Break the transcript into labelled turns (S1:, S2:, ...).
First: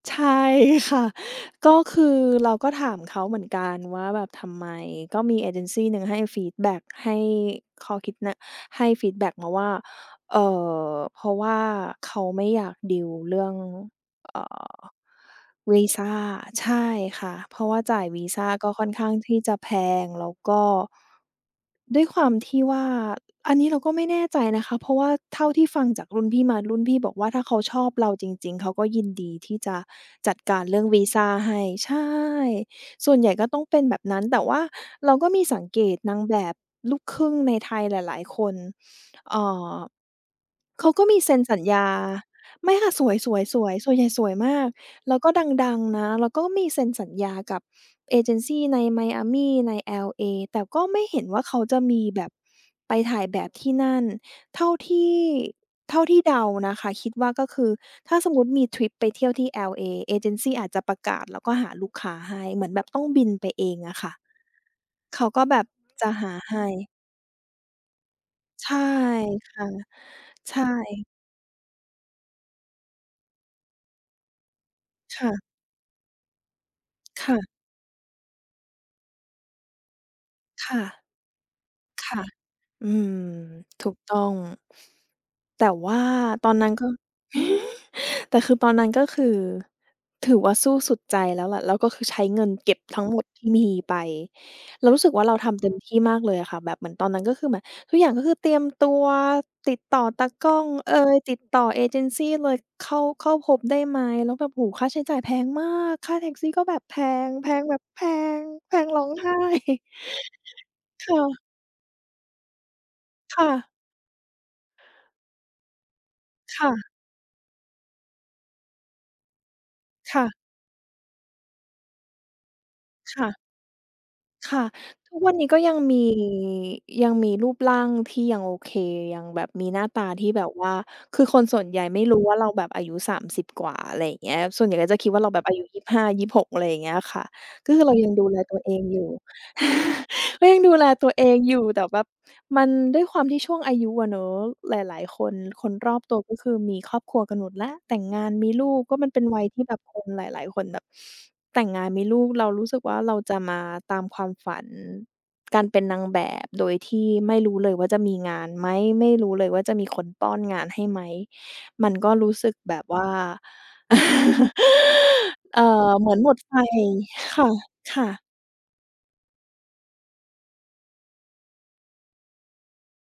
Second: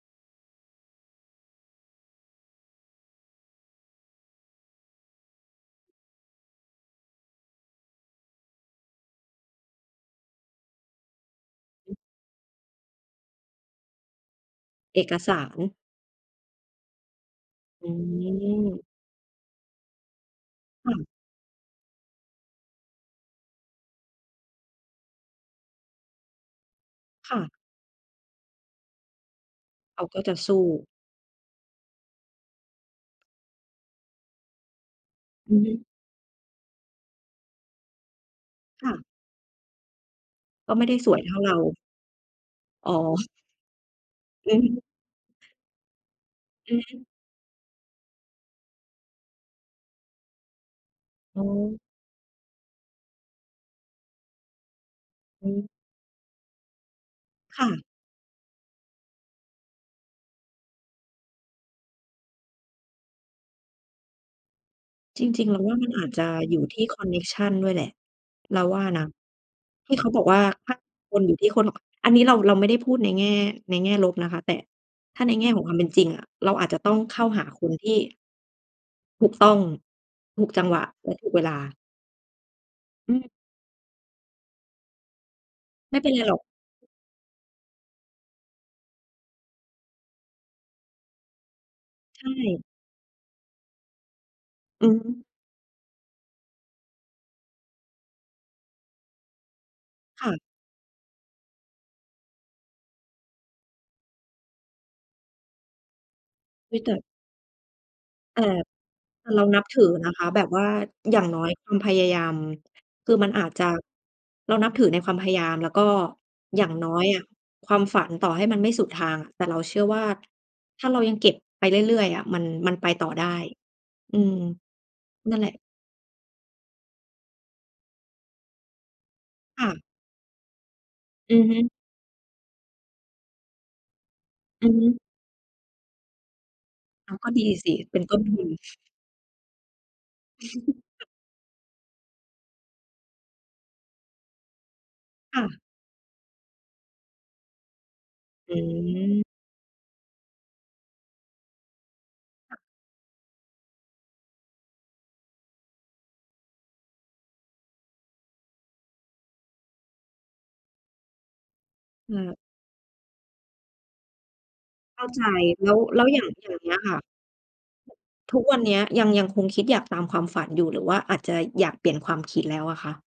S1: ใช่ค่ะ ก็คือเราก็ถามเขาเหมือนกันว่าแบบ ทำไม? ก็มีเอเจนซีหนึ่งให้ เออ ฟีดแบ็ก ให้ข้อคิดนะ ให้ฟีดแบ็กมาว่า เอ่อ เพราะว่าเขาไม่อยากดีลเรื่อง เอ่อ
S2: เอกสาร
S1: วีซา ใช่ค่ะ เพราะว่า
S2: อื
S1: จ่ายวีซาก็ค
S2: ม
S1: ่อนข้างที่จะแพง แล้วก็
S2: ค่ะ
S1: ด้วยความที่ว่า อันนี้เราก็ไม่แน่ใจนะคะ เพราะว่าเท่าที่ฟังจากรุ่นพี่มา รุ่นพี่บอกว่า
S2: ค่
S1: ถ้าเ
S2: ะ
S1: ขาชอบเราจริง ๆ เขาก็ยินดีที่จะ
S2: เขาก็จ
S1: จ
S2: ะ
S1: ัด
S2: ส
S1: ก
S2: ู้
S1: ารเรื่องวีซาให้ ใช่ ส่วนใหญ่ก็ต้องเป็นแบบนั้น แต่ว่าเราก็มี
S2: อื
S1: ส
S2: อ
S1: ัง
S2: ฮึ
S1: เกตนางแบบลูกครึ่งในไทยหลาย ๆ คน
S2: ค่ะ
S1: เอ่อ
S2: ก็ไม
S1: เข
S2: ่
S1: า
S2: ได้
S1: ก็
S2: ส
S1: ม
S2: ว
S1: ี
S2: ยเ
S1: เ
S2: ท
S1: ซ
S2: ่
S1: ็
S2: า
S1: น
S2: เร
S1: สัญ
S2: า
S1: ญา ไม่ค
S2: อ
S1: ่
S2: ๋
S1: ะ สว
S2: อ
S1: ย ๆ ๆ ส่วนใหญ่สวยม
S2: อือ
S1: า
S2: ฮ
S1: ก
S2: ึ
S1: แล้วก็ดัง ๆ นะ แล้วก็มี
S2: อื
S1: เซ
S2: อ
S1: ็น
S2: ฮึ
S1: สัญญากับเอเจนซีใน Miami ใน L.A. แต่ก็ไม่เห็นว
S2: อ
S1: ่
S2: ๋
S1: าเขา
S2: อ
S1: จะมีแบบไปถ่ายแบบที่นั่น เท่าที่
S2: อืม
S1: เท่าที่เดานะคะ คิดว่าก็ค
S2: ค
S1: ื
S2: ่
S1: อ
S2: ะ
S1: ถ้าสมมติมีทริปไปเที่ยวที่ L.A. เอเจนซีอาจจะประกาศแล้วก็หาลูกค้าให้ เหมือนแบบต้องบินไปเองอะค่ะ เข
S2: จ
S1: าก็
S2: ริง ๆ
S1: แ
S2: เ
S1: บ
S2: รา
S1: บ
S2: ว่ามันอ
S1: จ
S2: า
S1: ะ
S2: จจ
S1: ห
S2: ะ
S1: าใ
S2: อ
S1: ห
S2: ยู่ที่
S1: ้
S2: คอนเน็กชันด้วยแหละเรา
S1: ใช
S2: ว
S1: ่
S2: ่านะ
S1: ค่ะ
S2: ที่เขาบอกว่า
S1: ใช่
S2: ค่าของคนอยู่ที่คนของ อันนี้เรา เราไม่ได้พูดในแง่ ในแง่ลบนะคะ แต่
S1: ค
S2: ถ้า
S1: ่
S2: ใน
S1: ะ
S2: แง่ของความเป็นจริงอะ เราอาจจะต้องเข้
S1: ค
S2: า
S1: ่
S2: ห
S1: ะ
S2: าคนที่ ถูกต้อง ถูกจ
S1: ค
S2: ังหว
S1: ่ะ
S2: ะและถูกเวลา
S1: ค่ะ อื
S2: อ
S1: ม
S2: ืม
S1: ถูกต้อง แต่ว
S2: ไม
S1: ่า
S2: ่เป็นไรหรอก
S1: ตอนนั้นก็ แต่คือตอนนั้นก็คือ ถือว่าสู้สุดใจแล้วแหละ แล้วก็คือใช
S2: ใช
S1: ้เงิน
S2: ่
S1: เก็บทั้งหมดที่มีไป เ
S2: อ
S1: ร
S2: ื
S1: า
S2: อ
S1: รู้
S2: ฮ
S1: สึกว
S2: ึ
S1: ่าเราทำเต็มที่มากเลยอะค่ะ แบบเหมือนตอนนั้นก็คือแบบ ทุกอย่างก็คือเตรียมตัว ติดต่อต
S2: ค
S1: า
S2: ่ะ
S1: กล้องเอย ติดต่อเอเจนซีเลย เข้า เข้าพบได้ไหม แล้วแบบ โอ้โฮ ค่าใช้จ่ายแพงมาก ค่าแท็กซี่ก็แ
S2: อ
S1: บ
S2: ุ๊ย
S1: บ
S2: แต
S1: แพ
S2: ่
S1: ง แพงแบบแพ
S2: แต่
S1: ง แพงร้อง
S2: แต
S1: ไห
S2: ่
S1: ้
S2: เรานับถือนะคะ แบบว่า
S1: ค
S2: อ
S1: ่
S2: ย่าง
S1: ะ
S2: น้อยคุณพยายาม คือมัน
S1: ค
S2: อ
S1: ่
S2: าจจ
S1: ะ
S2: ะ เรานับถือในความพยายาม แล้วก็
S1: ค
S2: อย่า
S1: ่
S2: ง
S1: ะ
S2: น้อยอะความฝันต่อให้มันไม่สุดทาง แต่เราเชื่อว่า
S1: ค่ะ
S2: ถ้าเรายังเก็บไปเรื่อย ๆ อะ มัน มันไปต่อ
S1: ค
S2: ได้
S1: ่ะ
S2: อืม
S1: ค่ะ ทุกวั
S2: นั
S1: น
S2: ่น
S1: น
S2: แห
S1: ี
S2: ล
S1: ้
S2: ะ
S1: ก็ยังมี ยังมีรูปร่างที่ยังโอเค ยังแบบ
S2: ค
S1: ม
S2: ่
S1: ีหน
S2: ะ
S1: ้าตาที่แบบว่า คือ
S2: อื
S1: ค
S2: อ
S1: น
S2: ฮ
S1: ส่วน
S2: ึ
S1: ใหญ่ไม่รู้ว่าเราแบบอายุ 30 กว่า อะไรอย่างเงี้ย ส่ว
S2: อื
S1: นให
S2: อ
S1: ญ่
S2: ฮ
S1: ก็
S2: ึ
S1: จะคิดว่าเราแบบอายุ 25-26 อะไรอย่างเงี้ย
S2: อ้
S1: ค
S2: าว
S1: ่ะ
S2: ก็ดีส
S1: ก็
S2: ิ
S1: คือเร
S2: เ
S1: า
S2: ป็น
S1: ยั
S2: ต
S1: ง
S2: ้น
S1: ดู
S2: ท
S1: แล
S2: ุน
S1: ตัวเองอยู่ ก็ยังดูแลตัวเองอยู่ แต่แบบมัน ด้วยความที่ช่วงอายุอะเนาะ หลาย ๆ คน
S2: ค่ะ
S1: คนรอบตัวก็คือมีครอบครัวกันหมดแล้ว แต่งงานม
S2: อ
S1: ีลูก ก็มันเป
S2: ืม
S1: ็นวัยที่แบบคนหลาย ๆ คนแบบแต่งงานมีลูก เรา
S2: ค่ะ
S1: รู้สึกว่าเราจะมาตามความฝัน การเป็นนางแบบ โดยที่ไม่รู้เลยว่าจะมีงานไหม? ไม่รู้เลยว่า จะมีคนป้อนงานให้ไหม? มันก
S2: เ
S1: ็รู
S2: ออ
S1: ้สึกแบบว่า
S2: เข้าใจ
S1: เอ่อ
S2: แล้ว แล้
S1: เห
S2: ว
S1: มือ
S2: อ
S1: น
S2: ย่าง
S1: หมด
S2: อย
S1: ไ
S2: ่
S1: ฟ
S2: างเงี้ยค่ะ
S1: ค่ะ ค่ะ
S2: ทุกวันเนี้ย ยัง ยังคงคิดอยากตามความฝันอยู่ หรือว่าอาจจะอยากเปลี่ยนความคิดแล้วอะคะ?